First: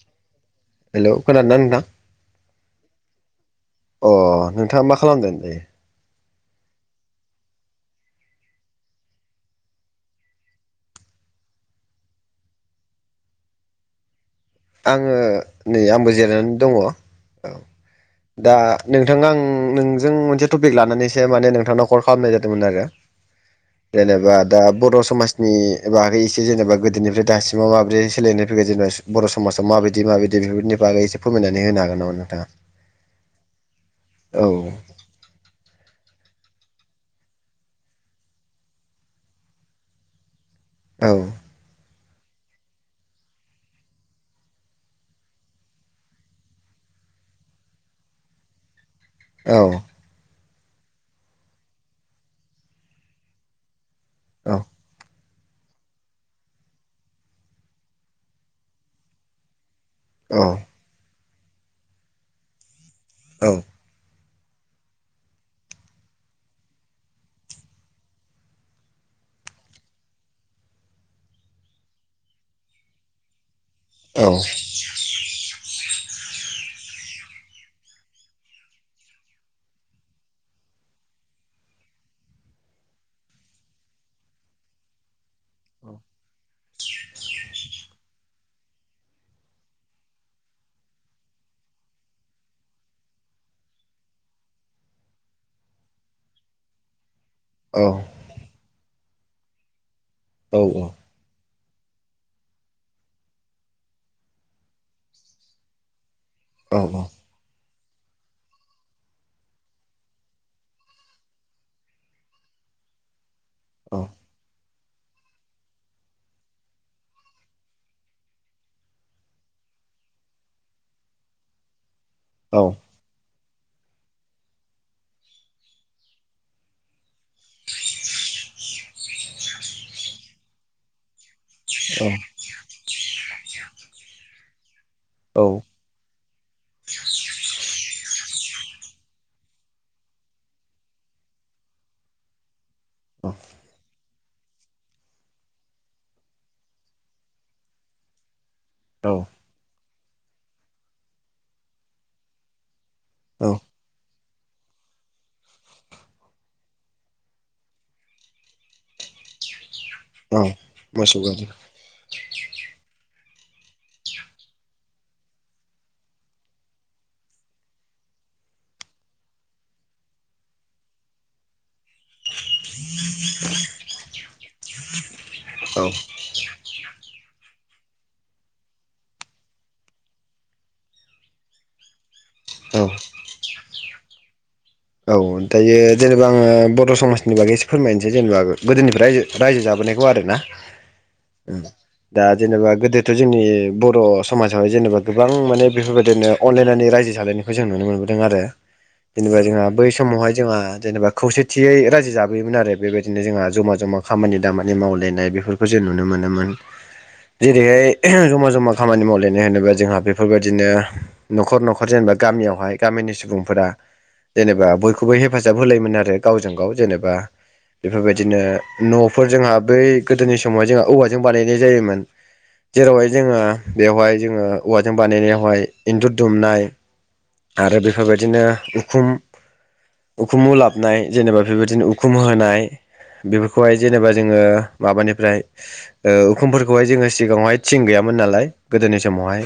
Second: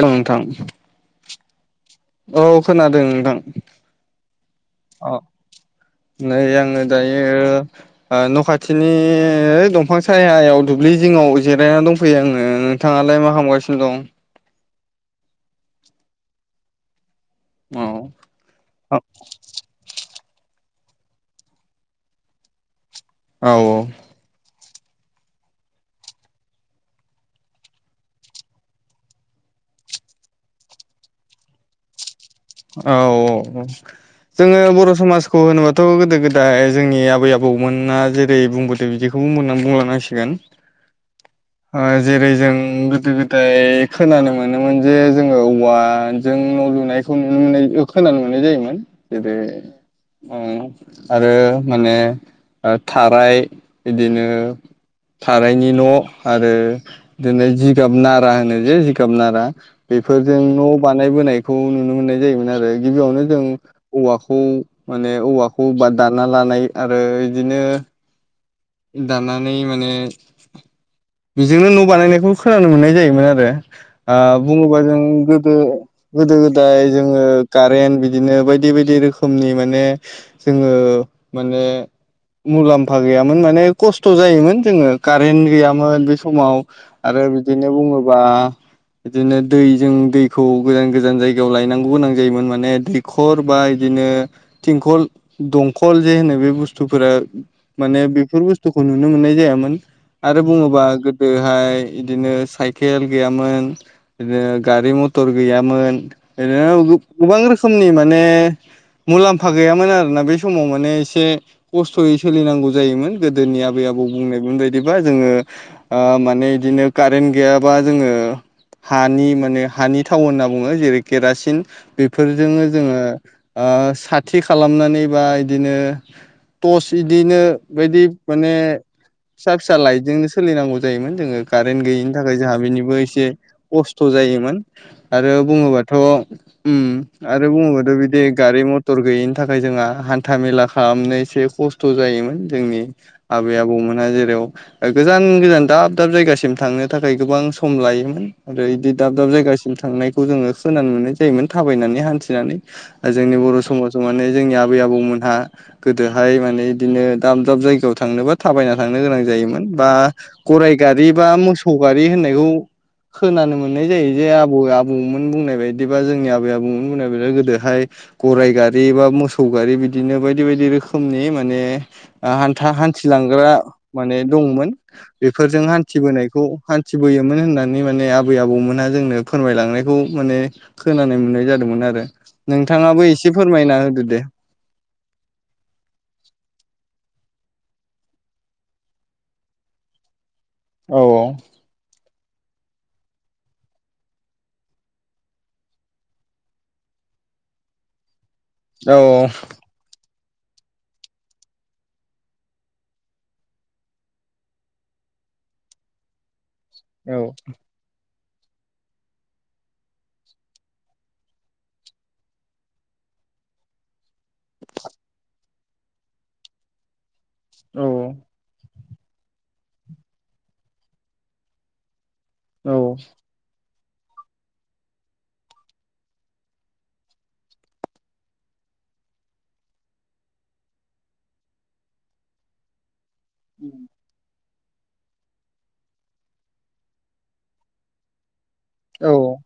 हेल नोंथां हेलौ खोनादोंना नोंथां [inaudible] औ खोनादों नोंथां अ नोंथाङा मा अ खालामदों? नै आङो दायो ओ न' खाथिनि बै दंफां सायायाव दुब्लि जिं नाव जिरायनानै दंफैयो आंनो नोंथाङालाय मा खालामगासिनो दं आङो नै आंबो जिरायनानै दङ औ दा नोंथाङा आं नोंजों एसे टपिक लानानैसो माने नोंथांनाव कल खालामनाय जादोंमोन आरो औ औ जेनेबा दा बर' समाजनि बागै एसे जेनेबा गोदोनिफ्राय दासिमाव माब्रै सोलायनाय फैगोन जेनेबा बर' समाजाव माबायदि माबायदि बेफोरनि बागै एसे फोरमायनानै होन हागोन नामा नोंथाङा? औ औ औ औ जोङो बर' समाजखौ होनोबाथ' गोदो गोद दा जोंनि आबै आबौमोना जेरै बुंबोदों बिदिखौनानै बुंलांनांसिगोन औ ओ जेरै जों गोदो गोदाय खोनानो मोनोमोन जे जोङो औवाजों न' लुनाय नुनो मोननाय खोनानो मोननाय जायोमोन जेरै औ आरो माने थाराय बिदिनो औ थारायनि न' आरो बिदि जिगाब नारा होनो जे जिगाब नारा औ बेफोरजों न' बानायबोनायखौ नुनो मोननाय जायोमोन आरो गिबियावनो जों औवाखौ खौ माने औवाखौबा दाना लानाय आरो बिदिनो दानानै माने बेजोंनो न' बानायनायखौ खोनानो मोननाय जायोमोन आरो ओ औ बुङोबा जों गोदो गोदो गोदाय जोङो कारेन्ट बिदिनो बायदि बायदि रोखोमनि माने जोङो माने मुलाम्फा गैया मोन माने खस्थ' जायोमोन जोङो कारेन्त गैयामोन बे समाव आरो बिदिनो बुङोबा आ बिदिनो दै जों दैखौ गोजान गोजान जायगायाव लायनांगौ गोनां जायोमोन माने दैखर बा इदि बिदिनो थिंखल दंखल जे होनो बे बुस्थुफोरा औ माने बेफोर बुस्थुखौ नुनो मोननाय जायामोन आरो औ औ बुङोबा गोदो ओमफाय इदिनो साइकेल गैयामोन इदिनो गारि मथर गैयामोन। [unintelligible] गोबां रोखो मनि माने मुलाम्फा गैयामोन आरोना बे समाव माने एसे खस्थ'यै सोलिनांगौ जायोमोन गोदोनि आबै आबौ बुंनायबो दिबा जोङो ओ माने बिदिनो कारेन्ट गैयाबा जोङो हानि माने ओ साथि खालामनानै बा इदिनो टर्स इदिनो बायदि माने फिसा फिसा लाइटजोंनो सोलिनांगौ जायोमोन जोङो। कारेन्ट गैयिनि थाखाय जोंहा बेनिबो एसे खस्थ' जायोमोन। आरो बुङोबाथ' उम आरो बुङोबाथ' बिदि गारि मथर गैयिनि थाखाय जोंहा हान्था मेला खालामनो एसे खस्थ' जायोमोन जोंनि आबै आबौमोनहा जे बेयाव गोजान गोजान दाब दाब जायगासिम थांनो थाखाय गोबां सम लायोमोन। आरो बिदि औ दाब दाब जायगासिम थांनायखौ जोङो खोनानो मोननाय जायोमोन थाबायनानै हान्थिनानै। जोंनि औ बर' समाजाव माने जोंनि आबै आबौमोनहा गोदोहाय माने इदिनो दाब दाब जायगायाव थांनोबा थाबायना थांनो गोनां जायोमोन। बा औ गराय गारि बा मोसौ गारि होननायखौ खोनानो मोननाय जायो जे आबै आबौमोन बुंनाय बायदिबा जोंनि आबै आबौमोन बुंनाय बायदि गोदोहाय गराइ गारि बा मोसौ गारि बिदिनो बायदि बायदि रोखोमनि माने ओ हान्था हान्थिलांग्रा माने दंमोन। बेफोरजों औ हान्थिबोनायखौ हान्थिबोयोमोन होननानै माने [unintelligible] आबै आबौमोनहा जोंनो फोरमायलांनायखौ माने खोनानाय मोननाय जादोंमोन आरो। औ नोंथाङाबो एसे फोरमायना होदो दे। औ दायो जेनेबा आङो बर' समाज नि बागै एसे फोरमायनोसै जेनेबा गोदोनिफ्राय रायजो रायजो जाबोनायखौ आरो ना औ दा जेनेबा गोदोथ' जोंनि बर' समाजावहाय जेनेबा गोबां माने बेफोरबायदिनो अनलायनानै रायजो। जालायनायखौ जों नुनो मोनबोदों आरो। औ जेनेबा जोंहा बै समावहाय जोंहा जेनेबा खौसेथियै रायजो जाबोयोमोन आरो बेबायदिनो जोंहा जमा जमा खामानि दामानि माव लायनाय बेफोरखौ जों नुनो मोनोमोन औ जेरैहाय [unintelligible] जमा जमा खामानि मावलायनाय होनोबा जोंहा बेफोरबायदिनो न'खर न'खर जेनेबा गामियावहाय गामि नि सुबुंफोरा जेनेबा बयखौबो हेफाजाब होलायोमोन आरो गावजों गाव जेनेबा बेफोरबायदिनो न'फोर जोंहा बै गोदोनि समावहाय जोंहा औवाजों बानायनाय जायोमोन औ जेरावहाय जोंहा बेवहाय जोङो औवाजों बानायनायावहाय इन्न्दुर दुमनाय आरो बेफोरबायदिनो उखुम उखुमु उलाबनाय जेनेबा बेबायदिनो उखुम होनाय [inaudible] माबानिफ्राय ओ उखुमफोरखौहाय जोङो सिगाङावहाय थिं गैयामोन नालाय। गोदोनि समावहाय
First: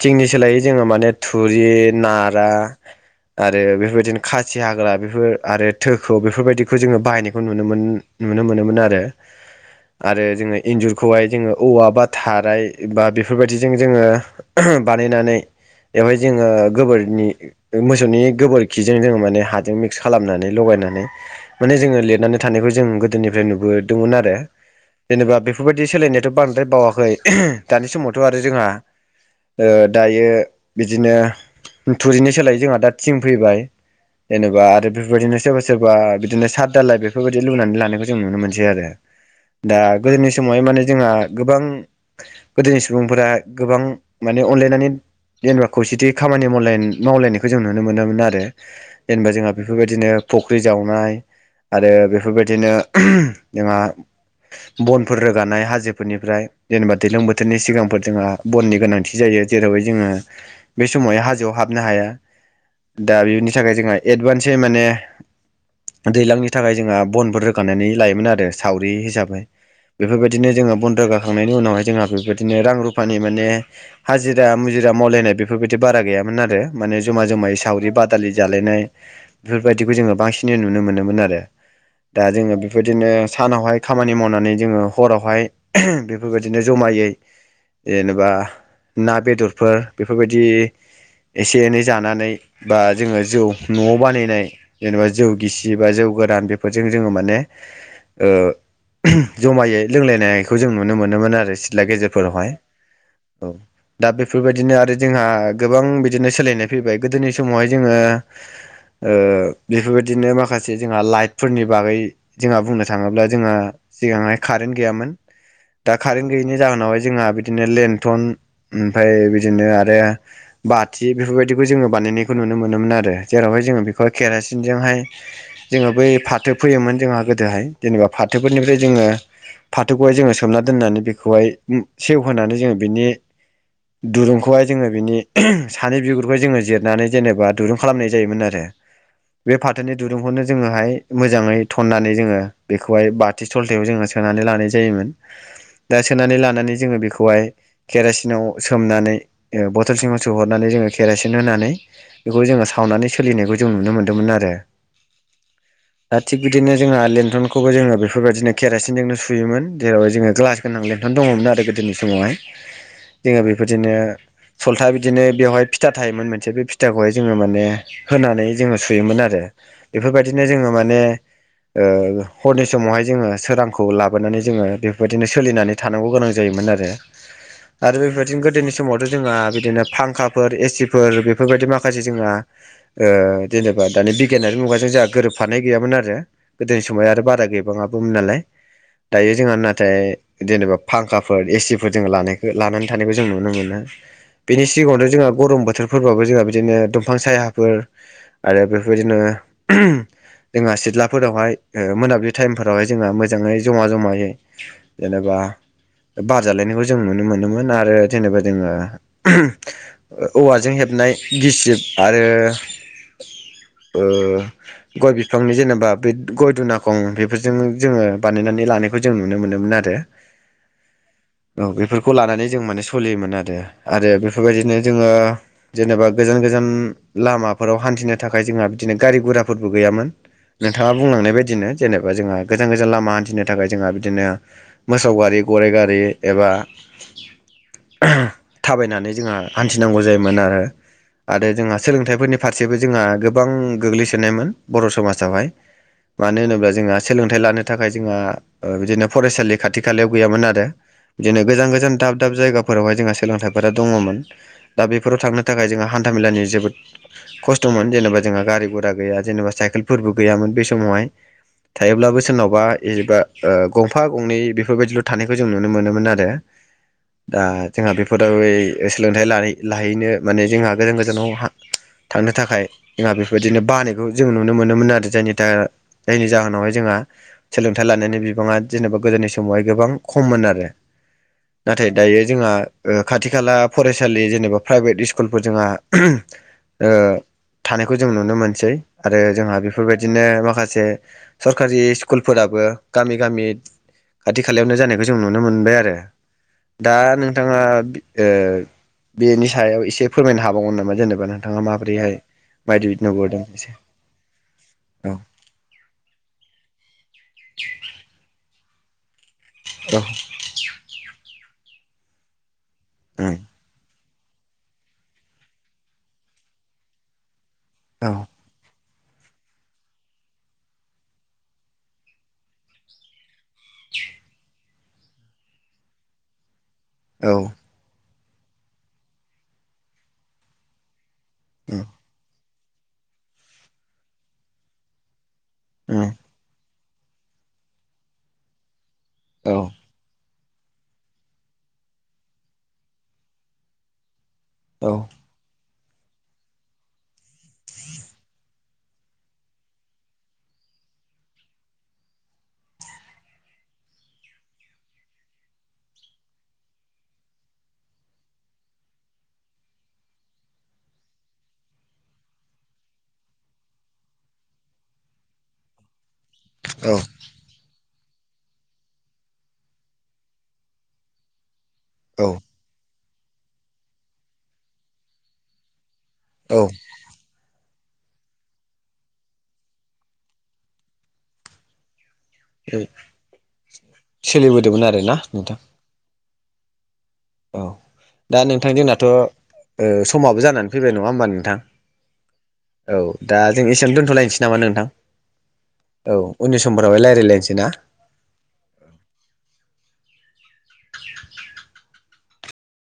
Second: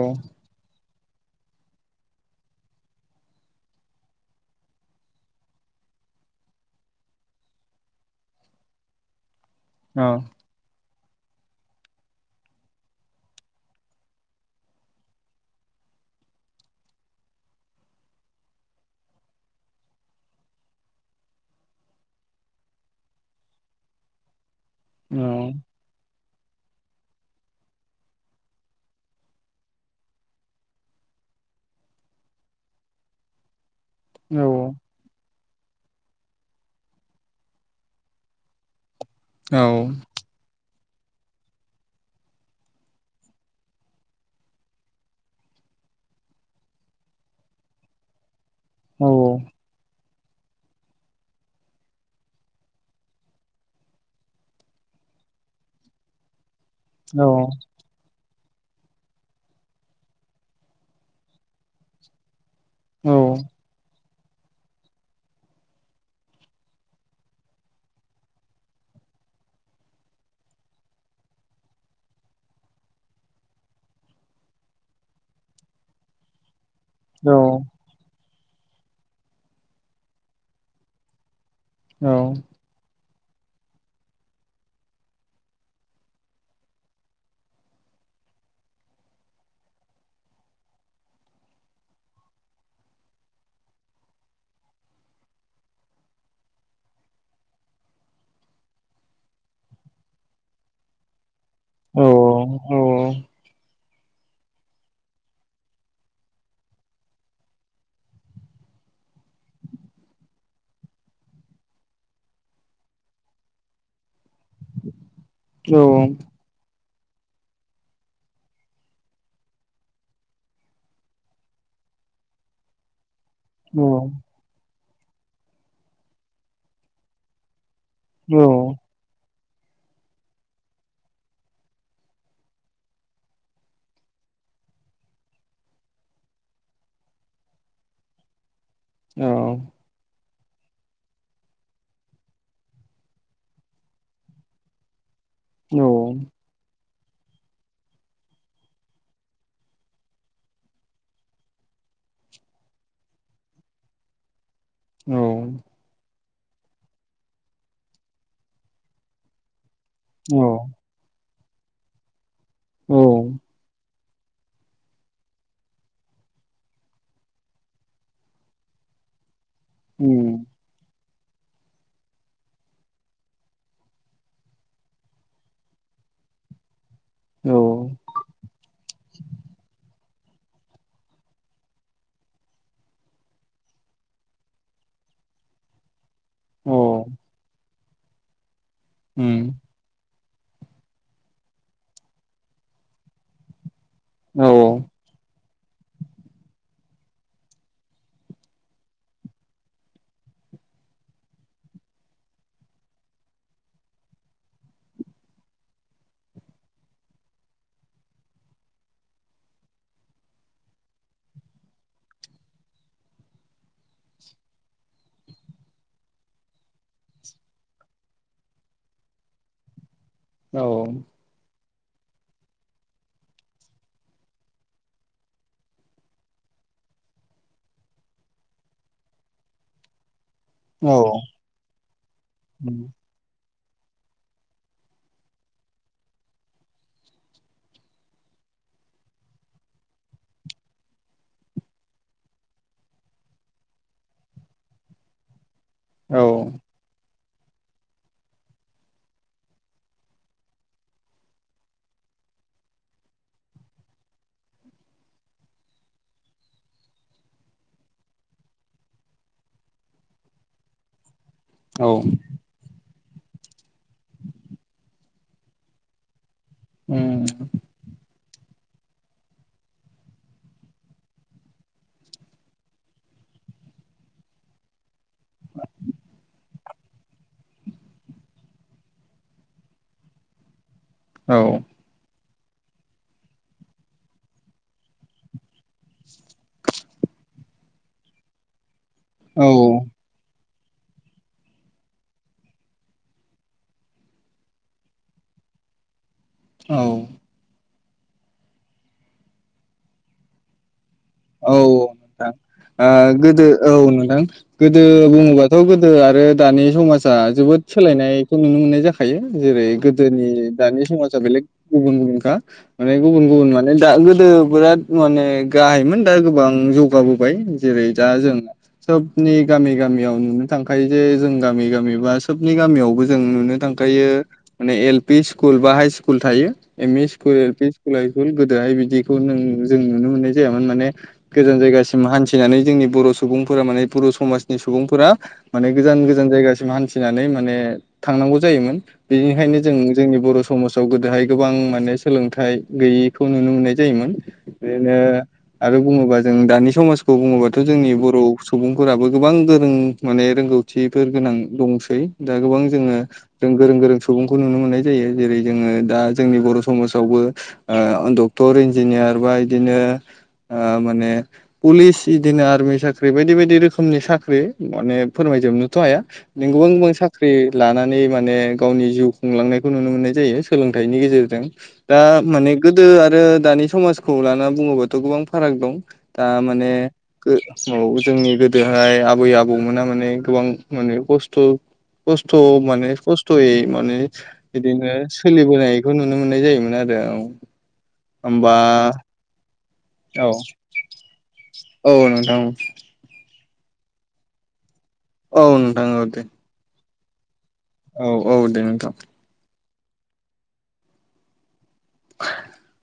थिंनि सोलायै जोङो माने थुरि नारा आरो बेफोरबायदिनो खासि हाग्रा बेफोर आरो थोखौ बेफोरबायदिखौ जोङो बायनायखौ नुनो मोनो नुनो मोनोमोन आरो आरो जोङो इन्जुर खौहाय जोङो औवा बा थाराय बा बेफोरबायदिजों जोङो बानायनानै बेवहाय जोङो गोबोरनि मोसौनि गोबोरखि जों जोङो माने हाजों मिक्स खालामनानै लगायनानै माने जोङो लिरनानै थानायखौ जों गोदोनिफ्राय नुबो दोमोन आरो जेनेबा बेफोरबायदि सोलायनाय द' बांद्राय बावाखै [unintelligible] दानि समावथ' आरो जोंहा ओ दायो बिदिनो थुरिनि सोलाय जोंहा दा थिं फैबाय जेनेबा आरो बेफोरबायदिनो सोरबा [unintelligible] सोरबा बिदिनो साद दालाय बेफोरबायदि लुनानै लानायबो जों नुनो मोनसै आरो दा गोदोनि समावहाय माने जोंहा गोबां गोदोनि सुबुंफोरा गोबां माने अनलायनानै जेनेबा खौसेथि खामानि मावलायन मावलायनायखौ जों नुनो मोनोमोन आरो जेनेबा जोंहा बेफोरबायदिनो फख्रि जावनाय आरो बेफोरबायदिनो [unintelligible] जोंहा बनफोर रोगानाय हाजोफोरनिफ्राय जेनेबा दैलां बोथोरनि सिगांफोर जोंहा बननि गोनांथि जायो जेरावहाय जोङो बे समावहाय हाजोआव हाबनो हाया दा बेनि थाखाय जोंहा एडभान्से माने दैलांनि थाखाय जोंहा बनबो रोगानानै लायोमोन आरो सावरि हिसाबै बेफोरबायदिनो जोङो बन रोगाखांनायनि उनावहाय जोंहा बेफोरबायदिनो रां रुफानि माने हाजिरा [unintelligible] जिरा मावलायनाय बेफोरबायदि बारा गैयामोन आरो माने जमा जमायै सावरि बादालि जालायनाय बेफोरबायदिखौ जोङो बांसिन नुनो मोनोमोन आरो। दा जोङो बेबायदिनो सानावहाय खामानि मावनानै जोङो हरावहाय [unintelligible] बेफोरबायदिनो जमायै जेनेबा ना बेदरफोर बेफोरबायदि एसे एनै जानानै बा जोङो जौ न'आव बानायनाय जेनेबा जौ गिसि बा जौ गोरान बेफोरजों जोङो माने ओ [unintelligible] जमायै लोंलायनायखौ जों नुनो मोनोमोन आरो सिथ्ला गेजेरफोरावहाय औ दा बेफोरबायदिनो आरो जोंहा गोबां बिदिनो सोलायनाय फैबाय गोदोनि समावहाय जोङो ओ बेफोरबायदिनो माखासे जोंहा लाइटफोरनि बागै जोंहा बुंनो थाङोब्ला जोंहा सिगांहाय खारेन्ट गैयामोन दा खारेन्ट गैयिनि जाहोनावहाय ज जोङा बिदिनो लेनथन ओमफाय बिदिनो आरो बाथि बेफोरबायदिखौ जोङो बानायनाय खौ नुनो मोनोमोन आरो जेरावहाय जोङो बेखौहाय केरासिनजोंहाय जोङो बै फाथो फोयोमोन जोंहा गोदोहाय जेनेबा फाथोफोरनिफ्राय जोङो फाथोखौहाय जोङो सोमना दोननानै बेखौहाय [unintelligible] सेवहोनानै जोङो बिनि दुरुंखौहाय जोङो बिनि [unintelligible] सानि बिगुरखौहाय जोङो जिरनानै जेनेबा दुरुं खालामनाय जायोमोन आरो बे फाथोनि दुरुंखौनो जोङोहाय मोजाङै थननानै जोङो बेखौहाय बाथि सलथायाव जोङो सोनानै लानाय जायोमोन। दा सोनानै लानानै जोङो बेख खौहाय केरासिनाव सोमनानै ओ बथ'ल सिङाव सोहरनानै जोङो केरासिन होनानै बेखौ जोङो सावनानै सोलिनायखौ जों नुनो मोन्दोमोन आरो औ [unintelligible] थिग बिदिनो जोंहा लेन्थनखौबो जोङो बेफोरबायदिनो केरासिनजोंनो सुयोमोन। जेरावहाय जोङो ग्लास गोनां लेन्थन दङ'मोन आरो गोदोनि समावहाय जोङो बेफोरदिनो सलथा बिदिनो बेवहाय फिथा थायोमोन मोनसे बे [unintelligible] थाखौहाय जोङो माने होनानै जोङो सुयोमोन आरो बेफोरबायदिनो जोङो माने ओ हरनि समावहाय जोङो सोरांखौ लाबोनानै जोङो बेबायदिनो सोलिनानै थानांगौ गोनां जायोमोन आरो आरो बेफोरबायदिनो गोदोनि समावथ' जोंहा बिदिनो फांखाफोर एसिफोर बे फोरबायदि माखासे जोंहा ओ जेनेबा दानि बिगियानारि मुगाजों जोंहा गोरोबफानाय गैयामोन आरो। गोदोनि समाय आरो बारा गैबाङाबोमोमोन नालाय दायो जोंहा नाथाय [unintelligible] नेबा फांखाफोर एसिफोर जों लानायखो लानानै थानायखौ जों नुनो मोनो। बेनि सिगाङावनोथ' जोंहा गरम बोथोरफो [unintelligible] बाबो जोंहा बिदिनो दंफां सायाफोर आरो बेफोरदिनो [unintelligible] जोंहा सिथ्लाफोरावहाय मोनाबिलि टाइमफोरावहाय जोंहा मोजाङै जमा जमायै जेनेबा बा बार जालायनायखौ जों नुनो मोनोमोन आरो जेनेबा जोङो औवाजों हेब नाय गिसिब आरो ओ गय बिफांनि जेनेबा बे गय दुनाखं बेफोरजों जोङो बानायनानै लानाय खौ जों नुनो मोनोमोन आरो औ औ बेफोरखौ लानानै जों माने सोलियोमोन आरो आरो बेफोरबायदिनो जोङो जेनेबा गोजान गोजान लामाफोराव हान्थिनो थाखाय जोंहा बिदिनो गारि गुराफोरबो गैयामोन नोंथाङा बुंलांनाय बदिनो जेनेबा जोंहा गोजान गोजान लामा हान्थिनो थाखाय जोंहा बिदिनो मोसौ गारि गराइ गारि एबा थाबायनानै जोंहा हान्थिनांगौ जायोमोन आरो आरो जोंहा सोलोंथाइफोरनि फारसेबो जोंहा गोबां गोग्लैसोनायमोन बर' समाजावहाय मानो होनोब्ला जोंहा सोलोंथाइ लानो थाखाय जोंहा ओ बिदिनो फरायसालि खाथि खालायाव गैयामोन आरो बिदिनो गोजान गोजान दाब दाब जायगाफोरावहाय जोंहा सोलोंथाइफोरा दङमोन दा बेफोराव थांनो थाखाय जोंहा हान्था मेलानि जोबोद खस्थ'मोन जेनेबा जोंहा गारि गुरा गैया जेनेबा साइकेलफोरबो गैयामोन बे समावहाय थायोब्लाबो सोरनावबा एबा ओ गंफा गंनै बेफोरबायदिल' थानायखौ जों नुनो मोनोमोन आरो दा जोंहा बेफोरावै सोलोंथाइ लायै लाहैनो माने जोंहा गोजान गोजानाव हा थांनो थाखाय जोंहा बेबायदिनो बानायखौ जों नुनो मोनोमोन आरो जायनि थाखाय जायनि जाहोनावहाय जोंहा सोलोंथाइ लानानै बिबाङा जेनेबा गोदोनि समावहाय गोबां खममोन आरो नाथाय दायो जोंहा ओ खाथि खाला फरायसालि जेनेबा प्राइभेट इस स्कुलफोर जोंहा ओ थानायखौ जों नुनो मोनसै आरो जोंहा बेफोरबायदिनो माखा से सरखारि स्कुलफोराबो गामि गामि खाथि खालायावनो जानायखौ जों नुनो मोनबाय आरो दा नोंथाङा ओ बेनि सायाव एसे फोरमायनो हाबावगोन ना औ नोंथाङा औ माबोरैहाय नोंथां ओ नुबोदों गोदो एसे औ नोंथां गोदो बुङोबाथ' गोदो आरो दानि समाजा जोबोद सोलायनायखौ नुनो मोननाय जाख खायो जेरै गोदोनि दानि समाजा बेले गुबुन गुबुनखा माने गुबुन गुबुन माने दा गोदो बिराद माने गाहायमोन दा गोबां जौगाबोबाय जेरै दा जों सबनि गामि गामियाव नुनो थांखायो जे जों गामि गामि बा सोबनि गामियावबो जों नुनो थां खायो माने एल पि स्कुल बा हाइ स्कुल थायो M E school L P स्कुलुल गोदोहाय बिदिखौ नों जों नुनो मोननाय जायामोन माने गोजान जायगासिम हान्थिनानै जोंनि बर' सुबुंफोरा माने बर' समाजनि सुबुंफोरा माने गोजान गोजान जायगासिम हान्थिनानै माने थांनांगौ जायोमोन बेनिखायनो जों सोलिबोदोंमोन जोंनि बर' समाजाव गोदोहाय गोबां माने सोलोंथायाइ गैयैखौ नुनो मोननाय जायोमोन बेदिनो आरो बुङोबा जों दानि समाजखौ बुङोबाथ' जोंनि बर' सुबुंफोराबो गोबां गोरों माने रोंगौथिफोर गोनां दंसै दा गोबां जोङो गोरों गोरों सुबुंखौ नुनो मोननाय जायो जेरै जोङो दा जोंनि बर' समाजावबो ओ डक्टर इन्जिनियार बा बिदिनो ओ माने पुलिस बिदिनो आर्मि साख्रि बायदि बायदि रोखोमनि साख्रि माने फोरमाय जो बनोथ' हाया बिदिनो गुबुन गुबुन साख्रि लाना नै माने गावनि जिउ खुंलांनायखौ नुनो मोननाय जायो सोलोंथाइनि गेजेरजों दा माने गोदो आरो दानि समाजखौ ला बुङोबाथ' गोबां फाराग दं। दा माने गो औ जोंनि गोदोहाय आबै आबौमोना माने गोबां माने खस्थ'। खस्थ' माने खस्थ'यै माने बिदिनो आरोना नोंथां सोलिबोनायखौ नुनो। नुनो मोननाय जायोमोन आरो औ। औ दा होमबा नोंथां जोंनाथ'। ओ औ समाबो जानानै फैबाय नङा होमबा नोंथां औ नोंथां औ। दा जों एसे दोनथ'लायनोसै नामा नोंथां। औ नोंथां औ दे। हरावहाय लायलायनोसै। औ औ दे नोंथां। [inaudible] [unintelligible]